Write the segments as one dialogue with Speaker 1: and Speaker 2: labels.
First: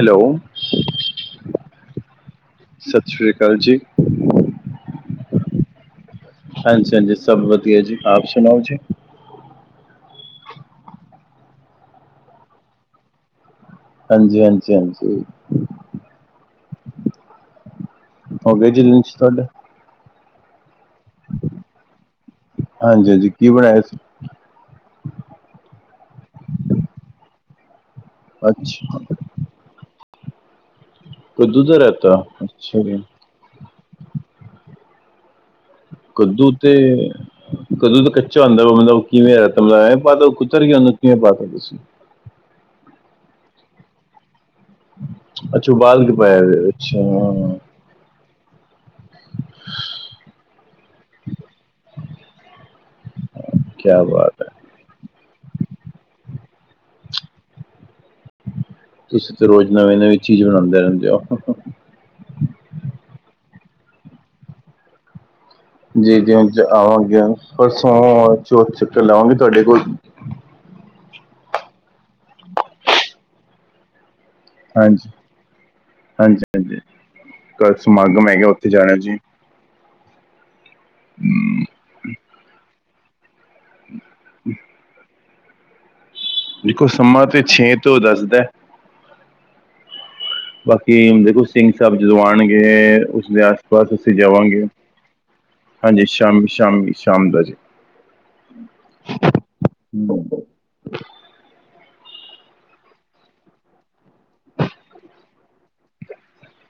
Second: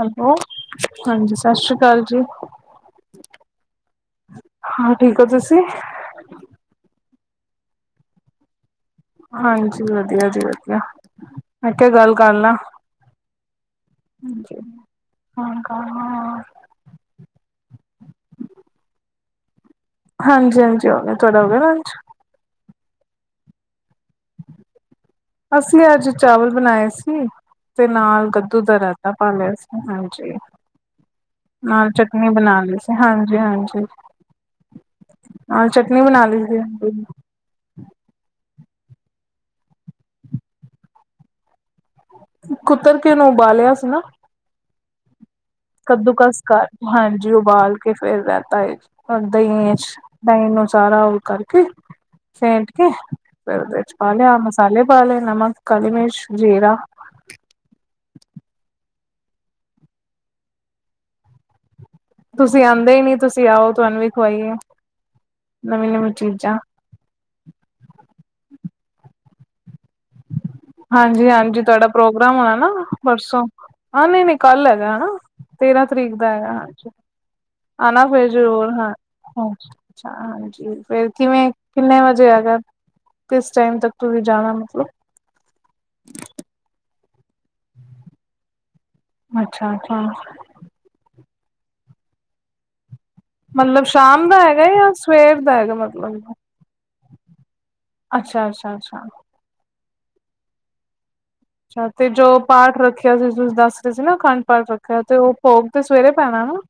Speaker 1: Hello ਹਾਂਜੀ ਸਤਿ ਸ੍ਰੀ ਅਕਾਲ ਜੀ
Speaker 2: ਸਤਿ ਸ਼੍ਰੀ ਅਕਾਲ ਜੀ
Speaker 1: ਹਾਂ ਠੀਕ ਹੋ ਤੁਸੀਂ [unintelligible]
Speaker 2: ਹਾਂਜੀ-ਹਾਂਜੀ ਸਭ ਵਧੀਆ ਜੀ ਆਪ ਸੁਣਾਓ ਜੀ।
Speaker 1: ਹਾਂਜੀ ਵਧੀਆ ਜੀ ਵਧੀਆ ਮੈਂ ਕਿਆ ਗੱਲ ਕਰ ਲਾ। [inaudible]
Speaker 2: ਹਾਂਜੀ ਹਾਂਜੀ ਹਾਂਜੀ ਓ [unintelligible]
Speaker 1: ਹਾਂਜੀ-ਹਾਂਜੀ ਹ ਤੁਹਾਡਾ ਹੋ ਗਿਆ ਲੰਚ
Speaker 2: ਹਾਂਜੀ-ਹਾਂਜੀ ਕੀ ਬਣਾਇਆ ਸੀ?
Speaker 1: ਅਸੀਂ ਅੱਜ ਚਾਵਲ ਬਣਾਏ ਸੀ। ਤੇ ਨਾਲ ਕਦੂ ਦਾ
Speaker 2: ਅੱਛਾ
Speaker 1: ਰੈਤਾ ਪਾ ਲਿਆ ਸੀ ਹਾਂਜੀ। ਜੀ
Speaker 2: ਕੱਦੂ ਦਾ
Speaker 1: ਨਾਲ
Speaker 2: ਰਾਇਤਾ
Speaker 1: ਚਟਨੀ ਬਣਾ ਲਈ
Speaker 2: ਅੱਛਾ
Speaker 1: ਸੀ
Speaker 2: ਜੀ
Speaker 1: ਹਾਂਜੀ-ਹਾਂਜੀ।
Speaker 2: ਕੱਦੂ ਤੇ
Speaker 1: ਸੀ
Speaker 2: ਕੱਦੂ ਦਾ ਕੱਚਾ ਹੁੰਦਾ ਮਤਲਬ ਕਿਵੇਂ ਬ ਐਵੇ ਪਾਤਾ ਕੁਤਰ ਕੇੂ ਮਤਲਬ ਕਿਵੇਂ ਪਾਤਾ ਤੁਸੀ?
Speaker 1: ਕੁਤਰ ਕੇ ਓਨੂੰ ਉਬਾਲਿਆ ਸੀ ਨਾ।
Speaker 2: ਅੱਛਾ ਉਬਾਲ
Speaker 1: ਕੱਦੂ
Speaker 2: ਕੇ ਪਾਇਆ
Speaker 1: ਕਸ ਕਰ
Speaker 2: ਹੋਇਆ
Speaker 1: ਹਾਂਜੀ
Speaker 2: ਅੱਛਾ
Speaker 1: ਉਬਾਲ ਕੇ ਫੇਰ ਰਹਿ ਹੋਰ ਦਹੀ ਐਚ ਦਹੀ ਨੂੰ ਸਾਰਾ ਓ ਕਰਕੇ ਕਰਕੇ ਫੈਂਟ ਕੇ ਫਿਰ ਓਦੇ ਚ
Speaker 2: ਕਿਆ
Speaker 1: ਪਾ ਲਿਆ
Speaker 2: ਬਾਤ ਹੈ
Speaker 1: ਮਸਾਲੇ ਪਾ ਲੈਣਾ, ਨਮਕ, ਕਲੀ ਮਿਰਚ, ਜੀਰਾ।
Speaker 2: ਤੁਸੀਂ ਤਾਂ ਰੋਜ਼ ਨਵੀਂ-ਨਵੀਂ ਚੀਜ਼ ਬਣਾਉਂਦੇ ਰਹਿੰਦੇ ਹੋ।
Speaker 1: ਤੁਸੀਂ ਆਉਂਦੇ ਹੀ ਨੀ ਤੁਸੀਂ ਆਓ ਤੁਹਾਨੂੰ ਵੀ ਖਵਾਈਏ। ਨਵੀਂ ਨਵੀਂ ਚੀਜ਼ਾਂ
Speaker 2: ਜੀ-ਜੀ ਆਵਾਂਗੇ। ਪਰਸੋਂ ਆਵਾ ਚੋ-ਚੱਕਰ ਲਾਵਾਂਗੇ ਤੁਹਾਡੇ ਕੋਲ।
Speaker 1: ਹਾਂਜੀ-ਹਾਂਜੀ ਤੁਹਾਡਾ ਪ੍ਰੋਗਰਾਮ ਹੋਣਾ ਨਾ ਪਰਸੋਂ ਹਾਂ ਨਹੀਂ ਨਹੀਂ। ਕੱਲ ਹੈਗਾ ਹਣਾ
Speaker 2: ਹਾਂਜੀ
Speaker 1: ਤੇਰਾਂ ਤਰੀਕ ਦਾ ਹੈਗਾ ਹਾਂਜੀ
Speaker 2: ਕੱਲ
Speaker 1: ਆਨਾ ਫਿਰ
Speaker 2: ਸਮਾਗਮ ਹੈਗਾ ਉੱਥੇ
Speaker 1: ਜ਼ਰੂਰ ਹਾਂ।
Speaker 2: ਜਾਣਾ ਜੀ
Speaker 1: ਹਾਂਜੀ ਫਿਰ ਕਿਵੇਂ ਕਿੰਨੇ ਵਜੇ ਐਗਾ? ਕਿਸ ਟਾਈਮ ਤੱਕ ਤੁਸੀਂ ਜਾਣਾ ਮਤਲਬ?
Speaker 2: ਦੇਖੋ ਸੰਮਾ ਤੇ ਛੇ ਤੋਂ ਦੱਸ ਦੈ।
Speaker 1: ਅੱਛਾ-ਅੱਛਾ।
Speaker 2: ਬਾਕੀ ਹੁਣ ਦੇਖੋ ਸਿੰਘ ਸਾਬ ਜਦੋਂ ਆਣਗੇ
Speaker 1: ਮਤਲਬ, ਸ਼ਾਮ ਦਾ ਹੈਗਾ ਜਾਂ ਸਵੇਰ ਦਾ ਹੈਗਾ?
Speaker 2: ਹਾਂਜੀ
Speaker 1: ਮਤਲਬ।
Speaker 2: ਸ਼ਾਮੀ ਸ਼ਾਮੀ ਸ਼ਾਮ ਦਾ ਜੀ।
Speaker 1: ਅੱਛਾ, ਅੱਛਾ, ਅੱਛਾ।
Speaker 2: ਹੂੰ
Speaker 1: ਅਤੇ ਜੋ ਪਾਠ ਰੱਖਿਆ ਸੀ, ਤੁਸੀਂ ਦੱਸ ਰਹੇ ਸੀ ਨਾ, ਅਖੰਡ ਪਾਠ ਰੱਖਿਆ, ਤੇ ਉਹ ਭੋਗ ਤੇ ਸਵੇਰੇ ਪੈਣਾ ਹੈ ਨਾਂ?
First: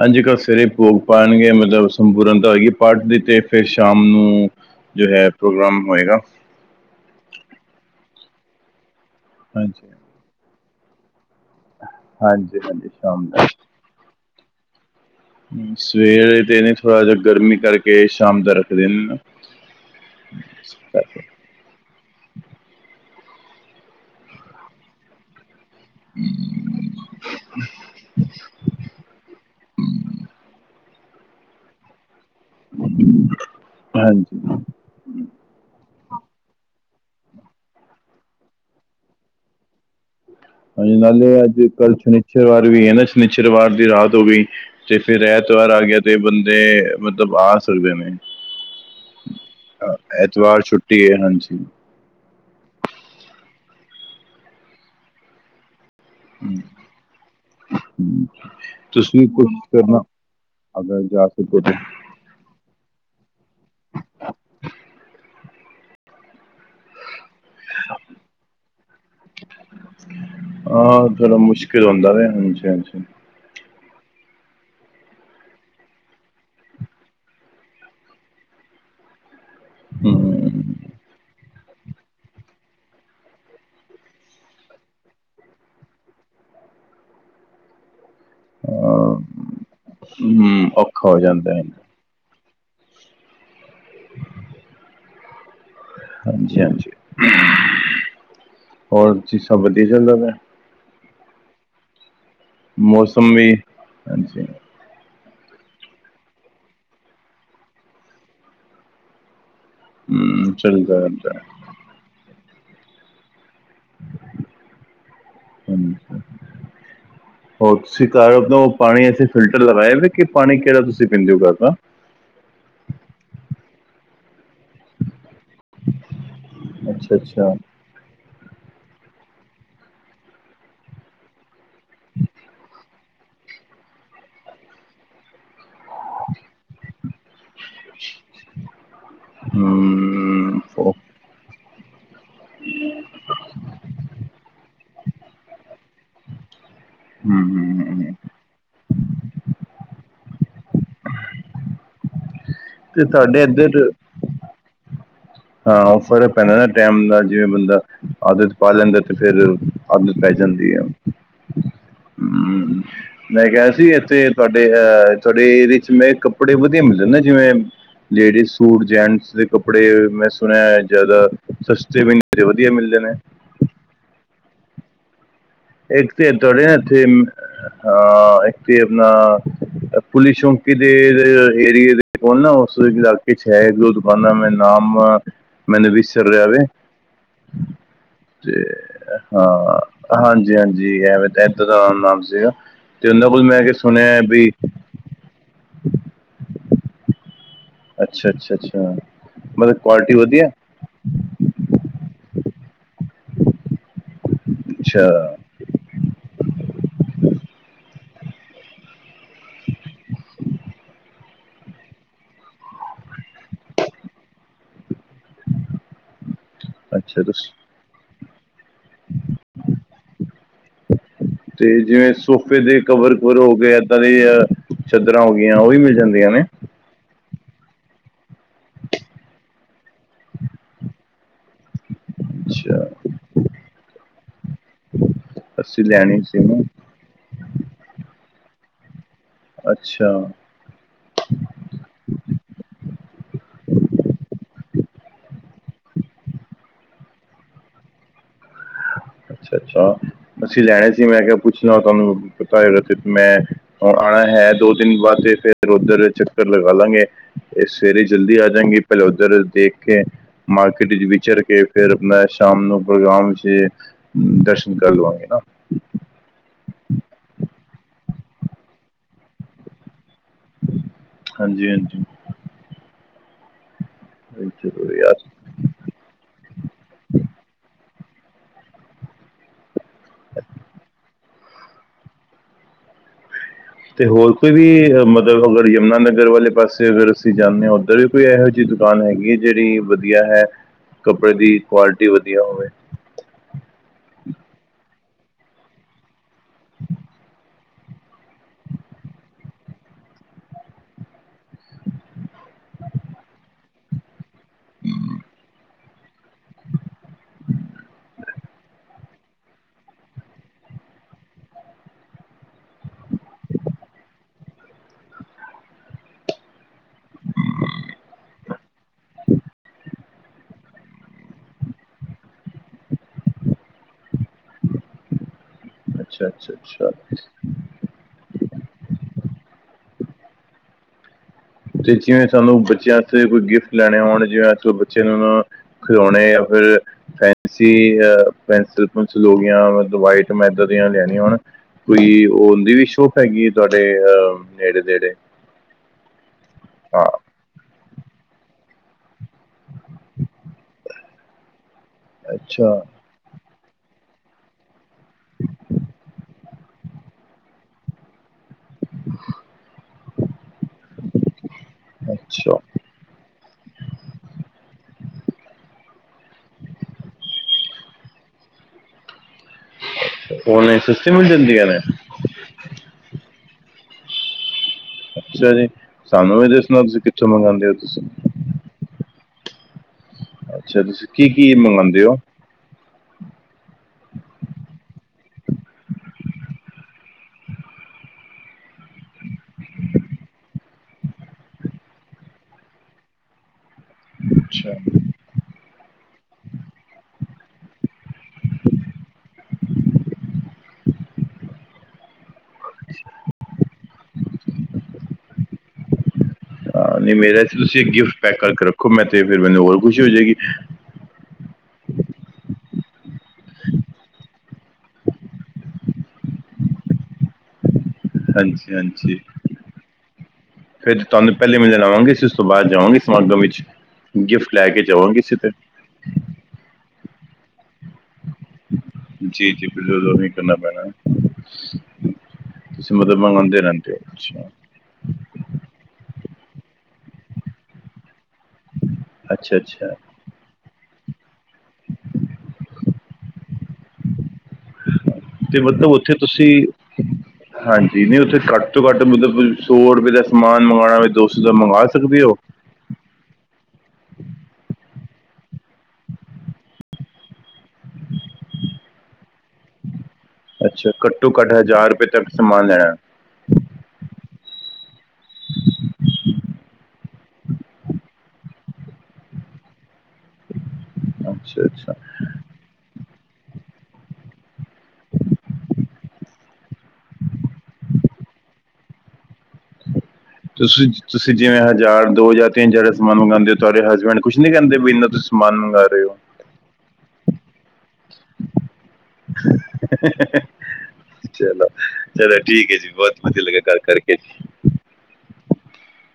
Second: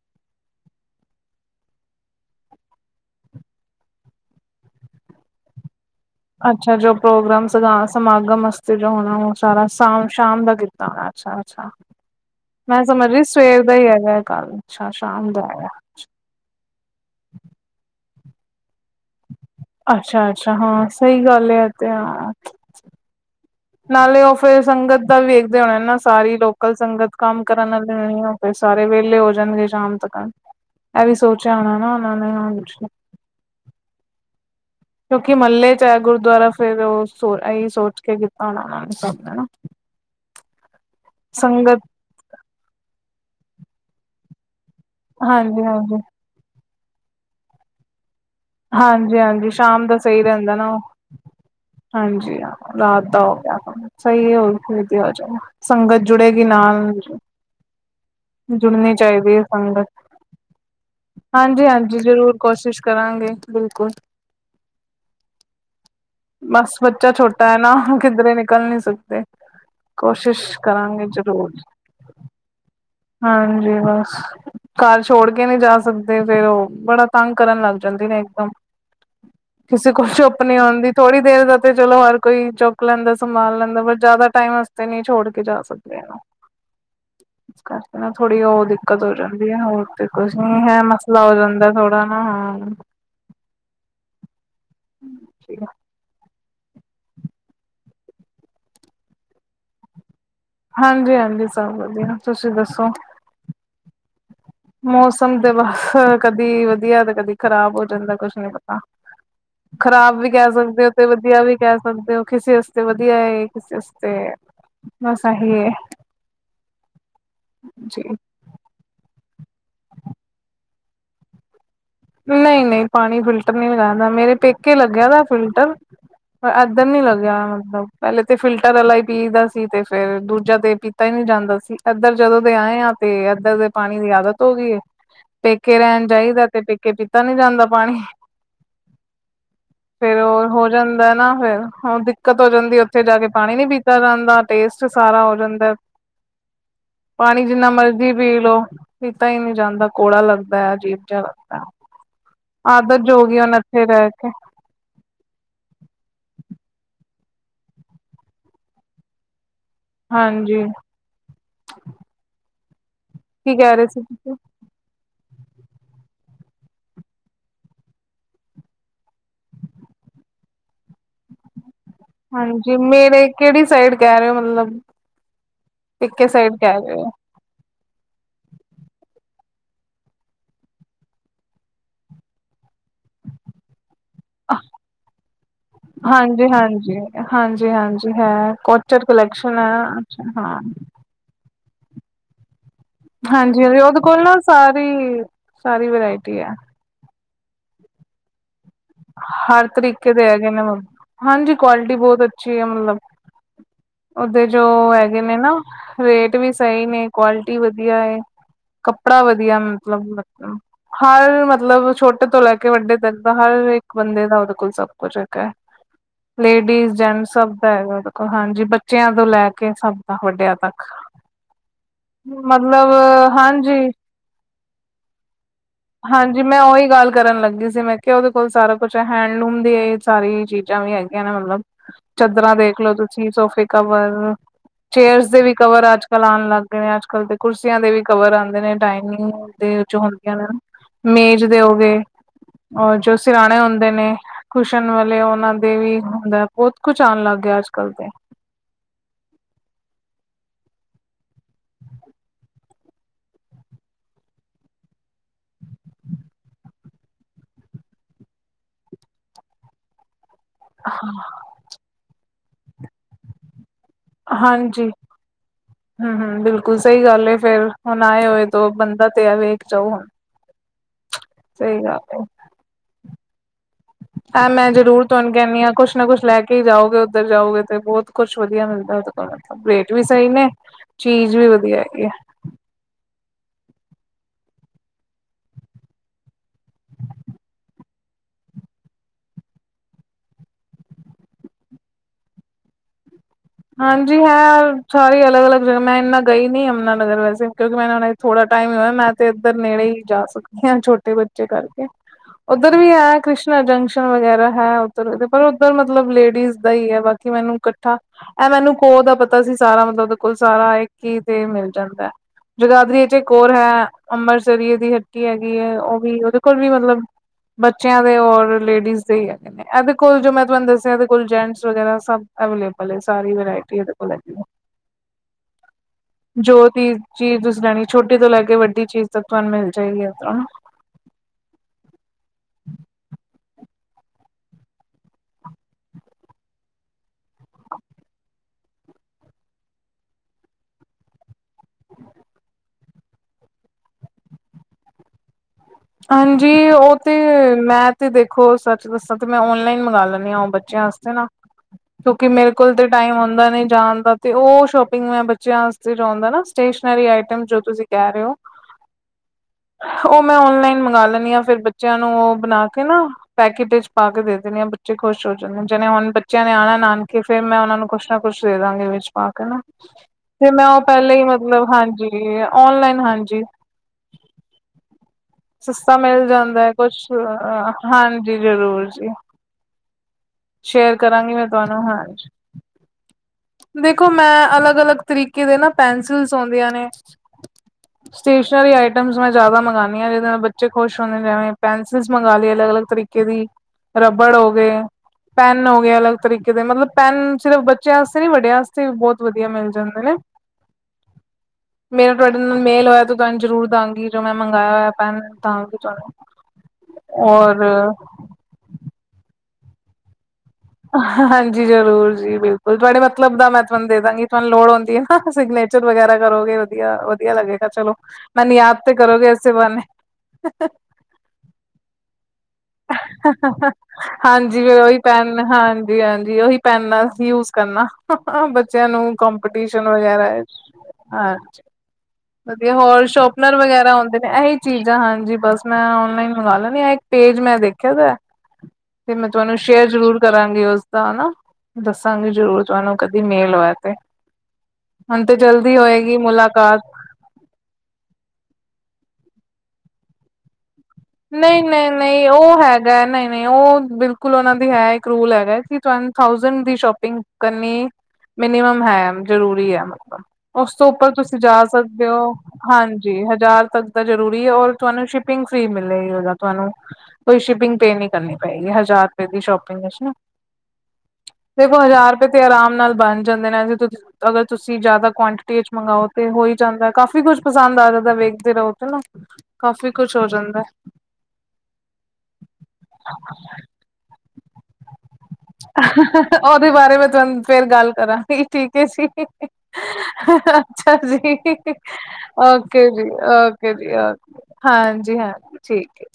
Speaker 2: ਹਾਂਜੀ ਕੱਲ ਸਵੇਰੇ ਭੋਗ ਮਤਲਬ ਸੰਪੂਰਨ ਤਾਂ ਹੋਏਗੀ ਪਾਠ ਦੀ। ਤੇ ਫਿਰ ਸ਼ਾਮ ਨੂੰ ਜੋ ਹੈ ਪ੍ਰੋਗਰਾਮ ਹੋਏਗਾ
Speaker 1: ਅੱਛਾ ਜੋ ਪ੍ਰੋਗਰਾਮ ਸੀਗਾ ਸਮਾਗਮ ਵਾਸਤੇ ਹੋਣਾ ਉਹ ਸਾਰਾ,
Speaker 2: ਹਾਂਜੀ
Speaker 1: ਸ਼ਾਮ, ਸ਼ਾਮ ਦਾ ਕੀਤਾ ਹੋਇਆ ਅੱਛਾ ਅੱਛਾ।
Speaker 2: ਹਾਂਜੀ
Speaker 1: ਮੈਂ
Speaker 2: ਹਾਂਜੀ
Speaker 1: ਸਮਝ ਰੀ
Speaker 2: ਸ਼ਾਮ
Speaker 1: ਸਵੇਰ ਦਾ ਹੀ ਹੈਗਾ । ਘਰ 'ਚ
Speaker 2: ਸਵੇਰੇ ਤੇ ਨਹੀਂ ਥੋੜਾ ਜਹਾ ਗਰਮੀ ਕਰਕੇ ਸ਼ਾਮ ਦਾ ਰੱਖ ਲਿਆ।
Speaker 1: ਅੱਛਾ ਅੱਛਾ ਹਾਂ ਸਹੀ ਗੱਲ ਹੈ ਇਹ ਤੇ। ਨਾਲੇ ਓ ਫੇਰ ਸੰਗਤ ਦਾ ਵੇਖਦੇ ਹੋਣੇ ਨਾ। ਸਾਰੀ ਲੋਕਲ ਸੰਗਤ, ਕੰਮ ਕਰਨ ਵਾਲੇ ਹੋਣੇ ਨਾ ਸਾਰੇ, ਵਿਹਲੇ ਹੋ ਜਾਣਗੇ ਸ਼ਾਮ ਤੱਕ ਐਨ ਇਹ ਵੀ ਸੋਚਿਆ ਹੋਣਾ ਨਾ। ਉਹਨਾਂ ਨੇ ਹਾਂਜੀ।
Speaker 2: ਹਾਂਜੀ।
Speaker 1: ਕਿਉਂਕਿ ਮਹੱਲੇ 'ਚ ਹੈ, ਗੁਰ ਦੁਆਰਾ, ਫਿਰ ਉਹ, ਇਹੀ ਸੋਚ ਕੇ ਕੀਤਾ ਹੋਣਾ, ਉਹਨਾਂ ਨੇ ਸਭ ਨੇ ।
Speaker 2: ਹੂੰ ਨਾਲੇ ਅੱਜ ਕੱਲ, ਸ਼ਨੀਵਾਰ ਵਾਰ ਵੀ ਹੈ ਨਾ। ਸ਼ਨੀਚਵਾਰ ਦੀ ਰਾਤ ਹੋ ਗਈ। ਤੇ ਫਿਰ
Speaker 1: ਹਾਂਜੀ
Speaker 2: ਐਤਵਾਰ ਆ
Speaker 1: ਹਾਂਜੀ
Speaker 2: ਗਿਆ, ਤੇ ਬੰਦੇ ਮਤਲਬ, ਆ ਸਕਦੇ ਨੇ ।
Speaker 1: ਹਾਂਜੀ, ਹਾਂਜੀ ਸ਼ਾਮ ਦਾ ਸਹੀ ਰਹਿੰਦਾ
Speaker 2: ਐਤਵਾਰ
Speaker 1: ਨਾ। ਉਹ,
Speaker 2: ਛੁੱਟੀ ਹੈ ਹਾਂਜੀ
Speaker 1: ਹਾਂਜੀ, ਹਾਂ ਰਾਤ ਦਾ ਹੋ ਗਿਆ । ਸਹੀ ਏ, ਹੋਰ [unintelligible] ਸੰਗਤ ਜੁੜੇਗੀ
Speaker 2: ਹਮ,
Speaker 1: ਨਾਲ। ਜੁੜਨੀ
Speaker 2: ਤੁਸੀਂ
Speaker 1: ਚਾਹੀਦੀ ਹੈ
Speaker 2: ਕੁਛ
Speaker 1: ਸੰਗਤ।
Speaker 2: ਕਰਨਾ ਅਗਰ ਜਾ ਸਕੋ
Speaker 1: ਹਾਂਜੀ,
Speaker 2: ਤੇ
Speaker 1: ਹਾਂਜੀ। ਜ਼ਰੂਰ ਕੋਸ਼ਿਸ਼ ਕਰਾਂਗੇ। ਬਿਲਕੁਲ ਬਸ, ਬੱਚਾ ਛੋਟਾ ਹੈ ਨਾ ਕਿਧਰੇ ਨਿਕਲ ਨੀ ਸਕਦੇ, ਕੋਸ਼ਿਸ਼ ਕਰਾਂਗੇ
Speaker 2: ਹਾਂ ਥੋੜਾ
Speaker 1: ਜਰੂਰ।
Speaker 2: ਮੁਸ਼ਕਿਲ ਹੁੰਦਾ ਵੇ ਹਾਂਜੀ ਹਾਂਜੀ
Speaker 1: ਹਾਂਜੀ, ਹਾਂ। ਘਰ ਛੋੜ ਕੇ ਨਹੀਂ ਜਾ ਸਕਦੇ ਫੇਰ ਉਹ, ਬੜਾ ਤੰਗ ਕਰਨ ਲੱਗ ਜਾਂਦੇ ਨੇ ਇਕ ਦਮ। ਕਿਸੇ ਕੋਲ ਚੁੱਪ ਨੀ
Speaker 2: ਹਮ,
Speaker 1: ਹੁੰਦੀ, ਥੋੜੀ ਦੇਰ ਤ ਚਲੋ ਹਰ ਕੋਈ ਚੁੱਕ ਲੈਂਦਾ, ਸੰਭਾਲ ਲੈਂਦਾ, ਪਰ ਜ਼ਿਆਦਾ ਟਾਈਮ ਵਾਸਤੇ ਨਹੀਂ ਛੋੜ ਕੇ ਜਾ ਸਕਦੇ ਇਹਨੂੰ। ਇਸ ਕਰਕੇ ਨਾ ਥੋੜ੍ਹੀ ਉਹ ਦਿੱਕਤ ਹੋ
Speaker 2: ਹਾਂ,
Speaker 1: ਜਾਂਦੀ ਹੈ, ਹੋਰ ਤੇ ਕੁਛ ਨੀ
Speaker 2: ਹਮ,
Speaker 1: ਹੈ,
Speaker 2: ਔਖਾ
Speaker 1: ਮਸਲਾ ਹੋ
Speaker 2: ਹੈ
Speaker 1: ਜਾਂਦਾ ਥੋੜਾ ਨਾ, ਹਾਂ ਹੂੰ [unintelligible]
Speaker 2: ਹਾਂਜੀ-ਹਾਂਜੀ, ਹੋਰ ਜੀ ਸਭ ਵਧੀਆ ਚੱਲਦਾ ਪਿਆ?
Speaker 1: ਹਾਂਜੀ- ਹਾਂਜੀ, ਸਭ ਵਧੀਆ। ਤੁਸੀਂ ਦੱਸੋ
Speaker 2: ਮੌਸਮ ਵੀ ਹਾਂਜੀ
Speaker 1: ਮੌਸਮ ਦੇ ਬਸ ਕਦੀ ਵਧੀਆ, ਤੇ ਕਦੀ ਖ਼ਰਾਬ ਹੋ ਜਾਂਦਾ। ਕੁਛ ਨੀ ਪਤਾ ਖ਼ਰਾਬ ਵੀ ਕਹਿ
Speaker 2: ਹਮ,
Speaker 1: ਸਕਦੇ ਹੋ
Speaker 2: ਚੱਲਦਾ
Speaker 1: ਤੇ
Speaker 2: ਰਹਿੰਦਾ ਹੈ
Speaker 1: ਵਧੀਆ ਵੀ ਕਹਿ ਸਕਦੇ ਹੋ। ਕਿਸੇ ਵਾਸਤੇ ਵਧੀਆ ਏ ਕਿਸੇ ਵਾਸਤੇ, ਬਸ ਇਹੀ ਏ,
Speaker 2: ਹਾਂਜੀ
Speaker 1: ਜੀ।
Speaker 2: ਤੁਸੀਂ ਘਰ ਆਪਣਾ ਉਹ ਪਾਣੀ ਐਸੇ ਫਿਲਟਰ ਲਗਾਇਆ ਵੇ, ਕਿ ਪਾਣੀ ਕਿਹੜਾ ਤੁਸੀਂ ਪੀਂਦੇ ਹੋ ਘਰ ਦਾ?
Speaker 1: ਨਹੀਂ ਨਹੀਂ ਪਾਣੀ ਫਿਲਟਰ ਨਹੀਂ ਲਾਇਆ ਦਾ, ਮੇਰੇ ਪੇਕੇ ਲੱਗਿਆ ਦਾ ਫਿਲਟਰ, ਇੱਧਰ ਨਹੀਂ
Speaker 2: ਅੱਛਾ
Speaker 1: ਲੱਗਿਆ
Speaker 2: ਅੱਛਾ
Speaker 1: ਹੋਇਆ ਮਤਲਬ। ਪਹਿਲੇ ਤੇ ਫਿਲਟਰ ਵਾਲਾ ਹੀ ਪੀ ਦਾ ਸੀ, ਤੇ ਫੇਰ ਦੂਜਾ ਤੇ ਪੀਤਾ ਹੀ ਨੀ ਜਾਂਦਾ ਸੀ। ਇੱਧਰ ਜਦੋਂ ਦੇ ਆਏ ਹਾਂ ਤੇ ਇੱਧਰ ਦੇ ਪਾਣੀ ਦੀ ਆਦਤ ਹੋ ਗਈ ਏ ਪੇਕੇ ਰਹਿਣ ਜਾਈਦਾ ਤੇ ਪੇਕੇ ਪੇਕੇ ਪਿੱਤਾ ਨੀ ਜਾਂਦਾ। ਪਾਣੀ, ਫੇਰ ਉਹ
Speaker 2: ਹੂੰ
Speaker 1: ਹੋ
Speaker 2: ਉਹ
Speaker 1: ਜਾਂਦਾ ਨਾ ਫੇਰ। ਹਾਂ ਤੇ ਦਿੱਕਤ ਹੋ ਜਾਂਦੀ ਉੱਥੇ ਜਾ ਕੇ ਪਾਣੀ ਨੀ ਪੀਤਾ ਜਾਂਦਾ ਟੇਸਟ ਸਾਰਾ ਹੋ ਜਾਂਦਾ, ਪਾਣੀ ਜਿੰਨਾ ਮਰਜ਼ੀ
Speaker 2: ਹੂੰ
Speaker 1: ਪੀ ਲੋ, ਪੀਤਾ ਹੀ ਨਹੀਂ ਜਾਂਦਾ, ਕੌੜਾ ਲੱਗਦਾ, ਅਜੀਬ। [unintelligible] ਆਦਤ
Speaker 2: ਤੇ
Speaker 1: ਜੋ ਹੋ ਗਈ
Speaker 2: ਤੁਹਾਡੇ
Speaker 1: ਹੁਣ ਇੱਥੇ
Speaker 2: ਇੱਧਰ,
Speaker 1: ਰਹਿ ਕੇ
Speaker 2: ਹਾਂ ਫਰਕ ਪੈਣਾ ਨਾ ਟਾਈਮ ਦਾ ਜਿਵੇਂ ਬੰਦਾ ਆਦਤ ਪਾ ਲੈਂਦਾ ਤੇ ਫੇਰ ਆਦਮੀ ਪੈ
Speaker 1: ਹਾਂਜੀ
Speaker 2: ਜਾਂਦੀ ਹੈ। ਮੈਂ
Speaker 1: ਕੀ
Speaker 2: ਕਿਹਾ
Speaker 1: ਕਹਿ ਰਹੇ
Speaker 2: ਸੀ ਇੱਥੇ
Speaker 1: ਤੁਸੀਂ
Speaker 2: ਤੁਹਾਡੇ ਅਹ ਤੁਹਾਡੇ ਏਰੀਏ ਚ ਮੈਂ ਕੱਪੜੇ ਵਧੀਆ ਮਿਲਦੇ? ਜਿਵੇਂ ਲੇਡੀਜ਼ ਸੂਟ, ਜੈਂਟਸ ਦੇ ਕੱਪੜੇ, ਮੈਂ ਸੁਣਿਆ ਜ਼ਿਆਦਾ ਸਸ
Speaker 1: ਹਾਂਜੀ ਮੇਰੇ ਕਿਹੜੀ ਸਾਈਡ ਕਹਿ ਰਹੇ ਹੋ ਮਤਲਬ? [unintelligible]
Speaker 2: ਇੱਕ
Speaker 1: ਪੇਕੇ
Speaker 2: ਤੇ
Speaker 1: ਸਾਈਡ
Speaker 2: ਤੁਹਾਡੇ
Speaker 1: ਕਹਿ ਰਹੇ
Speaker 2: ਇਥੇ
Speaker 1: ਹੋ
Speaker 2: ਹਾਂ ਇਥੇ ਆਪਣਾ ਪੁਲਿਸ ਚੌਂਕੀ ਦੇ ਏਰੀਏ ਦੇ ਕੋਲ ਨਾ ਉਸ ਇਲਾਕੇ ਚ ਹੈ ਮੈਂ ਨਾਮ ਮੈਨ ਵਿਸਰ ਰਿਹਾ ਵ
Speaker 1: ਹਾਂਜੀ-ਹਾਂਜੀ, ਹਾਂਜੀ-ਹਾਂਜੀ ਹੈ
Speaker 2: ਤੇ
Speaker 1: ਕੋਚਰ
Speaker 2: ਹਾਂ
Speaker 1: ਕਲੈਕਸ਼ਨ ਹੈ ਅੱਛਾ
Speaker 2: ਹਾਂਜੀ ਜੀ
Speaker 1: ਹਾਂ
Speaker 2: ਹਾਂਜੀ ਏ ਵੀ ਤਾ ਦਾ ਨਾਮ ਸੀਗਾ ਤੇ ਉਹਨਾਂ ਕੋਲ ਮੈਂ
Speaker 1: ਹਾਂਜੀ ਹਾਂ
Speaker 2: ਕੇ
Speaker 1: ਉਹਦੇ
Speaker 2: ਸੁਣਿਆ
Speaker 1: ਕੋਲ ਨਾ
Speaker 2: ਵੀ
Speaker 1: ਸਾਰੀ ਸਾਰੀ ਵਰਾਇਟੀ ਹੈ
Speaker 2: ਅੱਛਾ ਅੱਛਾ ਅੱਛਾ
Speaker 1: ਹਰ ਤਰੀਕੇ ਦੇ ਹੈਗੇ ਨੇ ਮਤਲ ਹਾਂਜੀ ਕੁਆਲਿਟੀ ਬਹੁਤ ਅੱਛੀ ਹੈ ਮਤਲਬ ਉਹਦੇ ਜੋ
Speaker 2: ਅੱਛਾ,
Speaker 1: ਹੈਗੇ ਨੇ ਨਾ ਰੇਟ ਵੀ ਸਹੀ ਨੇ ਕੁਆਲਿਟੀ ਵਧੀਆ ਹੈ ਕੱਪੜਾ ਵਧੀਆ ਮਤਲਬ ਹਰ ਮਤਲਬ ਛੋਟੇ ਤੋਂ ਲੈ ਕੇ ਵੱਡੇ ਤੱਕ ਦਾ ਹਰ ਇੱਕ ਬੰਦੇ ਦਾ ਉਹਦੇ ਕੋਲ ਸਬ ਕੁਛ ਹੈਗ ਹੈ ਲੇਡੀਸ
Speaker 2: ਅੱਛਾ
Speaker 1: ਜੈੈਂਟ
Speaker 2: ਤੁਸ
Speaker 1: ਸਬਦਾ ਹੈਗਾੋਂ ਹਾਂਜੀ ਬੱਚਿਆਂ ਤੋਂ ਲੈ ਕੇ ਸਭ ਦਾ ਵੱਡਿਆ ਤੱਕ
Speaker 2: ਤੇ ਜਿਵੇਂ ਸੋਫੇ ਦੇ
Speaker 1: ਮਤਲਬ
Speaker 2: ਕਵਰ ਕਵਰ ਹੋ ਗਏ
Speaker 1: ਹਾਂਜੀ
Speaker 2: ਇਏਦਾਂ ਦੀ ਚਾਦਰਾਂ ਹੋ ਗਈਆਂ ਉਹ ਵੀ ਮਿਲ ਜਾਂਦੀਆਂ
Speaker 1: ਹਾਂਜੀ
Speaker 2: ਨੇ
Speaker 1: ਮੈਂ ਉਹੀ ਗੱਲ ਕਰਨ ਲੱਗੀ ਸੀ ਮੈਂ ਕਿਹਾ ਉਹਦੇ ਕੋਲ ਸਾਰਾ ਕੁਛ ਹੈਂਡਲੂਮ ਦੀ ਸਾਰੀ ਚੀਜ਼ਾਂ ਵੀ ਹੈਗੀਆਂ ਨੇ ਮਤਲਬ ਚਾਦਰਰਾਾਂ
Speaker 2: ਅੱਛਾ
Speaker 1: ਦੇਖਲੋ ਤੁਸੀਂ ਸੋਫੇ ਕਵਰ ਚੇਅਰਸ ਦੇ ਵੀ
Speaker 2: ਅਸੀਂ
Speaker 1: ਕਵਰ ਅੱਜ
Speaker 2: ਲੈਣੀ
Speaker 1: ਕਲ
Speaker 2: ਸੀ
Speaker 1: ਆਉਣ
Speaker 2: ਨਾ
Speaker 1: ਲੱਗ ਨੇ ਅੱਜ ਕੱਲ੍ਹ ਤੇ ਕੁਰਸੀਆਂ ਦੇ ਵੀ ਕਵਰ ਆਉਂਦੇ ਨੇ ਡਾਇਨ ਜੋ
Speaker 2: ਅੱਛਾ,
Speaker 1: ਹੁੰਦੀਆਂ ਨੇ ਮੇਜ ਦੇ ਹੋ ਗਏ ਔਰ ਜੋ ਸਰਾਣੇ ਹੁੰਦੇ ਨੇ ਕੁਸ਼ਨ ਵਾਲੇ ਉਹਨਾਂ ਦੇ ਵੀ ਹੁੰਦਾ ਬਹੁਤ ਕੁਝ ਆਉਣ ਲੱਗ ਗਿਆ ਅੱਜ ਕੱਲ ਦੇ
Speaker 2: ਅੱਛਾ ਅੱਛਾ ਅਸੀਂ ਲੈਣੇ ਸੀ ਮੈਂ ਕਿਹਾ ਪੁੱਛ ਲ ਤੁਹਾਨੂੰ ਪਤਾ ਹੈ ਰ ਮੈਂ ਹੁਣ ਆਉਣਾ ਹੈ ਦੋ ਦਿਨ ਬਾਅਦ ਤੇ ਫਿਰ ਉਓਧਰ ਚੱਕਰ ਲਗਾ ਲਾਂਗੇ ਤੇ ਸਵੇਰੇ ਜਲਦੀ ਆ ਜਾਗੀ ਪਹਿਲਾਂ ਉੱਧਰ ਦੇਖ ਕੇ ਮਾਰਕੀਟ ਚ ਵਿਚਰ ਕੇ ਫੇਰ ਆਪਣਾ ਸ਼ਾਮ ਨੂੰ ਪ੍ਰੋਗਰਾਮ ਅਤੇ ਦਰਸ਼ਨ
Speaker 1: ਹਾਂਜੀ
Speaker 2: ਕਰ ਲਵਾਂਗੇ ਨਾ
Speaker 1: ਹਮ ਹਮ ਬਿਲਕੁਲ ਸਹੀ ਗੱਲ ਏ ਫੇਰ ਹੁਣ ਆਏ ਹੋਏ ਤੋਂ ਬੰਦਾ ਤੇ ਆ ਵੇਖ ਜਾਓ ਹੁਣ ਸਹੀ
Speaker 2: ਹਾਂਜੀ-ਹਾਂਜੀ,
Speaker 1: ਗੱਲ ਹ ਮੈਂ
Speaker 2: ਜ਼ਰੂਰ
Speaker 1: ਜਰੂਰ
Speaker 2: ਯਾਰ
Speaker 1: ਤੁਹਣ ਕਹਦੀ ਹਾਂ ਕੁੱਛ ਨਾ ਕੁੱਛ ਲੈ ਕੇ ਹੀ ਜਾਓਗੇ ਉੱਧਰ ਜਾਓਗੇ ਤੇ ਬਹੁਤ ਕੁਛ ਵਧੀਆ ਮਿਲਦਾ ਉਹਦੇ ਕੋਲ ਮਲਬ ਰੇਟ ਵੀ ਸਹੀ ਨੇ ਚੀਜ਼ ਵੀ ਵਧੀਆ ਹੈਗੀ ਆ
Speaker 2: ਤੇ ਹੋਰ ਕੋਈ ਵੀ ਮਤਲਬ ਅਗਰ ਯਮੁਨਾ ਨਗਰ ਵਾਲੇ ਪਾਸੇ ਅਗਰ ਅਸੀਂ ਜਾਂਦੇ ਹਾਂ ਉੱਧਰ ਵੀ ਕੋਈ ਏਹੋ ਜੀ ਦੁਕਾਨ ਹੈਗੀ ਐ, ਜਿਹੜੀ ਵਧੀਆ ਹੈ ਕੱਪੜੇ ਦੀ ਕੁਆਲਿਟੀ ਵਧੀਆ ਹੋਵੇ?
Speaker 1: ਹਾਂਜੀ ਹੈ ਸਾਰੀ ਅਲੱਗ ਅਲੱਗ ਜਗ੍ਹਾ ਮੈਂ ਇਨਾ ਗਈ ਨੀ ਯਮਨਾਨਗਰ ਵੈਸੇ ਕਿਉਂਕਿ ਮੈ ਹਏ ਥੋੜ੍ਹਾ ਟਾਈਮ ਈ ਹੋਇਆ। ਮੈਂ ਤੇ ਇੱਧਰ ਨੇੜੇ ਹੀ ਜਾ ਸਕਨੀ ਆਂ, ਛੋਟੇ ਬੱਚੇ ਕਰਕੇ। ਉੱਧਰ ਵੀ ਹੈ, ਕ੍ਰਿਸ਼ਨਾ ਜੰਕਸ਼ਨ ਵਗੈਰਾ ਹੈ ਉਧਰ, ਪਰ ਉੱਧਰ ਮਤਲਬ ਲੇਡੀਜ਼ ਦਾ ਈ ਐ। ਬਾਕੀ ਮੈਨੂੰ ਇਕੱਠਾ ਇਹ ਮੈਨੂੰ ਕੋਅ ਦਾ ਪਤਾ ਸੀ ਸਾਰਾ ਮਤਲਬ ਓਦੇ ਕੋਲ ਸਾਰਾ ਇੱਕ ਹੀ ਤੇ ਮਿਲ ਜਾਂਦਾ ਐ। ਜਗਾਦਰੀ ਚ ਇਕ ਔਰ ਹੈ, ਅੰਮਰਸਰੀਏ ਦੀ ਹੱਟੀ ਹੈਗੀ ਐ, ਉਹ ਵੀ ਉਹਦੇ ਕੋਲ ਵੀ ਮਤਲਬ ਬੱਚਿਆਂ ਦੇ ਔਰ ਲੇਡੀਜ਼ ਦੇ ਈ ਹੈਗੇ ਨੇ। ਇਹਦੇ ਕੋਲ ਜੋ ਮੈਂ ਤੁਆਨੂੰ ਦੱਸਿਆ, ਇਹਦੇ ਕੋਲ ਜੈਂਟਸ ਵਗੈਰਾ ਸਭ ਅਵੇਲੇਬ ਮਤਲਬ ਸਾਰੀ ਵਰਾਇਟੀ ਇਹਦੇ ਕੋਲ ਹੈਗੀ ਐ।
Speaker 2: ਅੱਛਾ, ਅੱਛਾ,
Speaker 1: ਜੋ
Speaker 2: ਅੱਛਾ।
Speaker 1: ਦੀ ਚੀਜ਼ ਤੁਸੀਂ ਲੈਣੀ, ਛੋਟੀ ਤੋਂ ਲੈ ਕੇ ਵੱਡੀ ਚੀਜ਼ ਤੁਆਨੂੰ ਮਿਲ ਜਾਏਗੀ ਏਥੋਂ।
Speaker 2: ਤੇ ਜਿਵੇਂ ਸਾਨੂੰ ਬੱਚਿਆਂ ਵਾਸਤੇ ਕੋਈ ਗਿਫਟ ਲੈਣੇ ਹੋਣ ਜਿਵੇਂ ਅਜ ਤ ਬੱਚੇ ਨੂੰ ਖਿਲੌਣੇ ਜਾਂ ਫਿਰ ਫੈਂਸੀ ਯਾ ਪੈਂਸਿਲ ਪੁਨਸਿਲ ਹੋਗੀਆਂ ਮਲਬ ਤੇ ਵਾਈਟ ਐਦਾਂ ਦੀਆਂ ਲੈਣੀਆਂ ਹੋਣ, ਕੋਈ ਓਂਦੀ ਵੀ ਸ਼ੋਪ ਹੈਗੀ ਐ ਤੁਆਡੇ ਅਹ ਨੇੜੇ ਤੇੜੇ।
Speaker 1: ਹਾਂਜੀ ਉਹ
Speaker 2: ਹਾਂ
Speaker 1: ਤੇ ਮੈਂ ਤੇ ਦੇਖੋ ਸਰ ਦੱਸਾਂ ਤਾਂ ਮੈਂ ਓਨਲਾਈਨ ਮੰਗਾ ਲੈਂਦੀ ਆ ਓਹ ਬੱਚਿਆਂ ਆਸਤੇ ਨਾ। ਕਿਉਂਕਿ ਮੇਰੇ ਕੋਲ ਤੇ
Speaker 2: ਅੱਛਾ-ਅੱਛਾ
Speaker 1: ਟਾਈਮ ਹੋਂਦਾ ਨੀ ਜਾਣ ਦਾ ਤੇ ਉਹ ਸ਼ੋਪਿੰਗ ਮੈਂ ਬੱਚਿਆਂ ਵਾਸਤੇ ਜੋ ਹੋਂਦਾ ਨਾ ਸਟੇਸ਼ਨਰੀ ਆਈਟਮ ਜੋ ਤੁਸੀਂ ਕਹਿ ਰਹੇ ਓ ਉਹ ਮੈਂ ਔਨਲਾਈਨ ਮੰਗਾ ਲੈਨੀ ਆ। ਫੇਰ ਬੱਚਿਆਂ ਨੂੰ ਉਹ ਬਣਾ ਕੇ ਨਾ ਪੈਕੇਟ ਇੱਚ ਪਾ ਕੇ ਦੇ ਦੇਨੀ ਆ। ਬੱਚੇ ਖੁਸ਼ ਖੁਸ਼ ਹੋ ਜਾਂਦੇ ਨੇ। ਜਿਵੇਂ ਹੁਣ ਬੱਚਿਆਂ ਨੇ ਆਣਾ ਨਾਨਕੇ ਫੇਰ ਮੈਂ ਉਹਨਾਂ ਨੂੰ ਕੁਛ ਨਾ ਕੁਛ ਦੇ ਦਾਂਗੀ ਵਿੱਚ ਪਾ ਕੇ ਨਾ। ਫੇਰ ਮੈਂ
Speaker 2: ਔਨਲਾਈਨ
Speaker 1: ਉਹ
Speaker 2: ਸਸਤੀ
Speaker 1: ਪਹਿਲੇ ਹੀ
Speaker 2: ਮਿਲ ਜਾਂਦੀਆਂ
Speaker 1: ਮਤਲਬ,
Speaker 2: ਨੇ
Speaker 1: ਹਾਂਜੀ। ਓਨਲਾਈਨ ਹਾਂਜੀ।
Speaker 2: ਅੱਛਾ ਜੀ
Speaker 1: ਸਸਤਾ ਮਿਲ
Speaker 2: ਸਾਨੂੰ ਵੀ
Speaker 1: ਜਾਂਦਾ ਐ,
Speaker 2: ਦੱਸਣਾ
Speaker 1: ਕੁਛ,
Speaker 2: ਤੁਸੀਂ ਕਿੱਥੋਂ ਮੰਗਾਂਦੇ ਹੋ ਤੁਸੀਂ
Speaker 1: ਹਾਂਜੀ ਜ਼ਰੂਰ ਜੀ।
Speaker 2: ਅੱਛਾ
Speaker 1: ਸ਼ੇਅਰ
Speaker 2: ਤੁਸੀਂ ਕੀ
Speaker 1: ਕਰਾਂਗੀ ਮੈਂ
Speaker 2: ਕੀ
Speaker 1: ਤੁਹਾਨੂੰ
Speaker 2: ਮੰਗਾਂਦੇ
Speaker 1: ਹਾਂ
Speaker 2: ਓ?
Speaker 1: ਦੇਖੋ ਮੈਂ ਅਲੱਗ ਅਲੱਗ ਤਰੀਕੇ ਦੇ ਨਾ ਪੈਨਸਿਲਸ ਹੋਂਦੀਆਂ ਨੇ, ਸਟੇਸ਼ਨਰੀ ਆਈਟਮਸ ਮੈਂ ਜ਼ਿਆਦਾ ਮੰਗਾਂਨੀ ਆਂ, ਜਿਹਦੇ ਨਾਲ ਬੱਚੇ ਖੁਸ਼ ਹੁੰਦੇ ਜੇਵੇਂ ਪੈਨਸਿਲਸ ਮੰਗਵਾ ਲੀਏ ਅਲੱਗ ਅਲੱਗ ਤਰੀਕੇ ਦੀ। ਰੱਬੜ ਹੋ ਗੇ
Speaker 2: ਅੱਛਾ
Speaker 1: ਪੈਨ ਹੋ ਗੇ ਅਲੱਗ ਤਰੀਕੇ ਦੇ ਮਤਲਬ ਪੈਨ ਸਿਰਫ ਬੱਚਿਆਂ ਆਸਤੇ ਨੀ ਵੱਡਿਆਂ ਆਸਤੇ ਵੀ ਬਹੁਤ ਵਧੀਆ ਮਿਲ ਜਾਂਦੇ ਨੇ। ਮੇਰਾ ਤੁਆਡੇ ਨਾਲ ਮੇਲ ਹੋਇਆ ਤਾਂ ਤੁਹਾਨੂੰ ਜ਼ਰੂਰ ਦਾਂਗੀ ਜੋ ਮੈਂ ਮੰਗਾਇਆ ਹੋਇਆ ਪੈਨ ਦਾਂਗੀ ਤੁਆਨੂੰ।
Speaker 2: ਹਾਂ ਨਹੀਂ ਮੇਰਾ ਤੇ ਤੁਸੀਂ ਗਿਫਟ ਪੈਕ ਕਰਕੇ ਰੱਖੋ ਮੈਂ ਤੇ ਫਿਰ ਮੈਨੂੰ ਹੋਰ ਖੁਸ਼ੀ ਹੋ ਜੇਗੀ।
Speaker 1: ਹਾਂਜੀ ਜ਼ਰੂਰ ਜੀ ਬਿਲਕੁਲ ਤੁਆਡੇ ਵਾ ਮਤਲਬ ਦਾ ਮੈਂ ਤੁਹਾਨੂੰ ਦੇ ਦਾਂਗੀ ਤੁਹਾਨੂੰ ਲੋੜ ਆਉਂਦੀ ਏ ਨਾ, ਸਿਗਨੇਚਰ ਵਗੈਰਾ ਕਰੋਗੇ ਵਧੀਆ ਵਧੀਆ ਲੱਗੇਗਾ ਚਲੋ। ਮੈਨੂੰ
Speaker 2: ਹਾਂਜੀ
Speaker 1: ਯਾਦ ਤੇ
Speaker 2: ਹਾਂਜੀ।
Speaker 1: ਕਰੋਗੇ ਇਸੇ ਬਹਾਨੇ
Speaker 2: ਫੇਰ ਤੇ ਤੁਆਨੂੰ ਪਹਿਲੇ ਮਿਲਣ ਆਵਾਂਗੇ ਉਸ ਤੋਂ ਬਾਅਦ ਜਾਵਾਂਗੇ ਸਮਾਗਮ ਵਿੱਚ ਗਿਫਟ
Speaker 1: ਹਾਂਜੀ
Speaker 2: ਲੈ
Speaker 1: ਫੇਰ
Speaker 2: ਕੇ
Speaker 1: ਓਹੀ
Speaker 2: ਜਾਵਾਂਗੇ ਅਸੀਂ
Speaker 1: ਪੈਨ,
Speaker 2: ਤੇ
Speaker 1: ਹਾਂਜੀ ਹਾਂਜੀ, ਓਹੀ ਪੈਨ ਨਾਲ ਯੂਜ਼ ਕਰਨਾ ਵਧ ਬੱਚਿਆਂ ਨੂੰ
Speaker 2: ਜੀ ਜੀ
Speaker 1: ਕੌਪੰਟੀਸ਼ਨ
Speaker 2: ਬਿਲਕੁਲ
Speaker 1: ਵਗੈਰਾ
Speaker 2: ਉਵੇਂ ਕਰਨਾ
Speaker 1: ਚ
Speaker 2: ਪੈਣਾ
Speaker 1: ਹਾਂਜੀ ਵਧੀਆ
Speaker 2: ਤੁਸੀਂ
Speaker 1: ਹੋਰ
Speaker 2: ਮਦਦ
Speaker 1: ਸ਼ੋਪਨਰ
Speaker 2: ਮੰਗਾਉਂਦੇ ਰਹਿੰਦੇ
Speaker 1: ਵਗੈਰਾ
Speaker 2: ਹੋ
Speaker 1: ਆਉਂਦੇ ਨੇ
Speaker 2: ਅੱਛਾ
Speaker 1: ਇਹੀ ਚੀਜ਼ਾਂ। ਹਾਂਜੀ ਬਸ ਮੈਂ ਓਨਲਾਈਨ ਮੰਗਾ ਲੈਨੀ ਆਂ, ਇੱਕ ਪੇਜ ਮੈਂ ਦੇਖਿਆ ਦਾ ਐ। ਤੇ ਮੈਂ
Speaker 2: ਅੱਛਾ
Speaker 1: ਤੁਹਾਨੂੰ ਸ਼ੇਅਰ
Speaker 2: ਅੱਛਾ
Speaker 1: ਜ਼ਰੂਰ ਕਰਾਂਗੀ ਉਸ ਤਾਂ ਨਾ, ਦੱਸਾਂਗੀ ਜ਼ਰੂਰ ਤੁਹਾਨੂੰ ਕਦੀ ਮੇਲ ਹੋਇਆ ਤੇ। ਹੁਣ ਤੇ ਜਲਦੀ
Speaker 2: ਮਤਲਬ ਉੱਥੇ
Speaker 1: ਹੋਏਗੀ
Speaker 2: ਤੁਸੀਂ
Speaker 1: ਮੁਲਾਕਾਤ।
Speaker 2: ਹਾਂਜੀ ਨਹੀਂ ਉੱਥੇ ਘੱਟ ਤੋਂ ਘੱਟ ਮਤਲਬ ਸੌ ਰੁਪਏ ਦਾ ਸਮਾਨ, ਮੰਗਾਉਣਾ ਹੋਵੇ ਦਾ ਮੰਗਾ ਸਕਦੇ
Speaker 1: ਨਹੀਂ-ਨਹੀਂ-ਨਹੀਂ,
Speaker 2: ਹੋ
Speaker 1: ਉਹ ਹੈਗਾ ਨਹੀਂ-ਨਹੀਂ ਉਹ ਬਿਲਕੁਲ ਉਹਨਾਂ ਦੀ ਹੈ। ਰੂਲ ਹੈਗਾ ਕੀ ਤੁਹਾਨੁੰ ਥਾਓਜੈਟ ਦੀ ਸ਼ੋਪਿੰਗ ਕਰਨੀ ਮਿਨੀਮ ਹੈ ਜਰੂਰੀ ਹੈ ਮਤਲਬ, ਉਸ ਤੋਂ
Speaker 2: ਅੱਛਾ
Speaker 1: ਉਪਰ
Speaker 2: ਘੱਟੋ
Speaker 1: ਤੁਸੀਂ
Speaker 2: ਘੱਟ
Speaker 1: ਜਾ
Speaker 2: ਰੁਪਏ
Speaker 1: ਸਕਦੇ
Speaker 2: ਤੱਕ
Speaker 1: ਹੋ
Speaker 2: ਸਮਾਨ ਲੈਣਾ
Speaker 1: ਹਾਂਜੀ ਹਜ਼ਾਰ ਤੱਕ ਦਾ ਜਰੂਰੀ ਹੈ ਔਰ ਤੁਹਾਨੂੰ ਸ਼ਿਪਿੰਗ ਫ੍ਰੀ ਮਿਲ ਤੁਹਾਨੂੰ ਕੋਈ ਸ਼ਿਪਿੰਗ ਪੇ ਨੀ ਕਰਨੀ ਪਏਗੀ ਹਜ਼ਾਰ ਰੁਪਏ ਦੀ ਸ਼ੋਪਿੰਗ ਨਾ,
Speaker 2: ਅੱਛਾ
Speaker 1: ਦੇਖੋ
Speaker 2: ਅੱਛਾ
Speaker 1: ਹਜ਼ਾਰ ਰੁਪਏ ਤੇ ਆਰਾਮ ਨਾਲ ਬਣ ਜਾ, ਜਾਂਦੇ ਨੇ ਅਗਰ ਤੁਸੀ, ਤੁਸੀਂ ਜ਼ਿਆਦਾ ਕੁਆਂਟਿਟੀ ਵਿੱਚ ਮੰਗਓ ਤੇ ਹੋ ਹੀ ਜਾਂਦਾ ਕਾਫੀ ਕੁੱਛ ਪਸੰਦ ਆ ਜਾਂਦਾ ਵੇਖ ਫਿਰ ਔ ਚ ਨਾ, ਕਾਫੀ ਕੁਛ ਹੋ ਜਾਂਦਾ।
Speaker 2: ਤੁਸੀਂ ਤੁਸੀਂ ਜਿਵੇਂ ਹਜ਼ਾਰ ਦੋ ਜਾਂ ਤਿੰਨ ਹਜ਼ਾਰ ਸਮਾਨ ਮੰਗਵਾਦੇ ਹੋ ਤੁਹਾਡੇ ਹਸਬੈਂਡ ਕੁਛ ਨੀ ਕਹਿਦੇ ਵੀ ਇੰਨਾ ਤੁ
Speaker 1: ਉਹਦੇ ਬਾਰੇ ਮ ਫੇਰ ਗੱਲ ਕਰਾਂਗੇ ਠੀਕ ਹੈ ਜੀ ਅੱਛਾ ਜੀ
Speaker 2: ਚਲੋ ਚਲੋ ਠੀਕ ਹੈ
Speaker 1: ਓਕੇ ਜੀ
Speaker 2: ਬਹੁਤ ਵਧੀਆ ਲੱਗਾ
Speaker 1: ਓਕੇ
Speaker 2: ਗੱਲ
Speaker 1: ਜੀ
Speaker 2: ਕਰਕੇ
Speaker 1: ਓਕੇ ਹਾਂਜੀ ਹਾਂ। ਠੀਕ ਹੈ,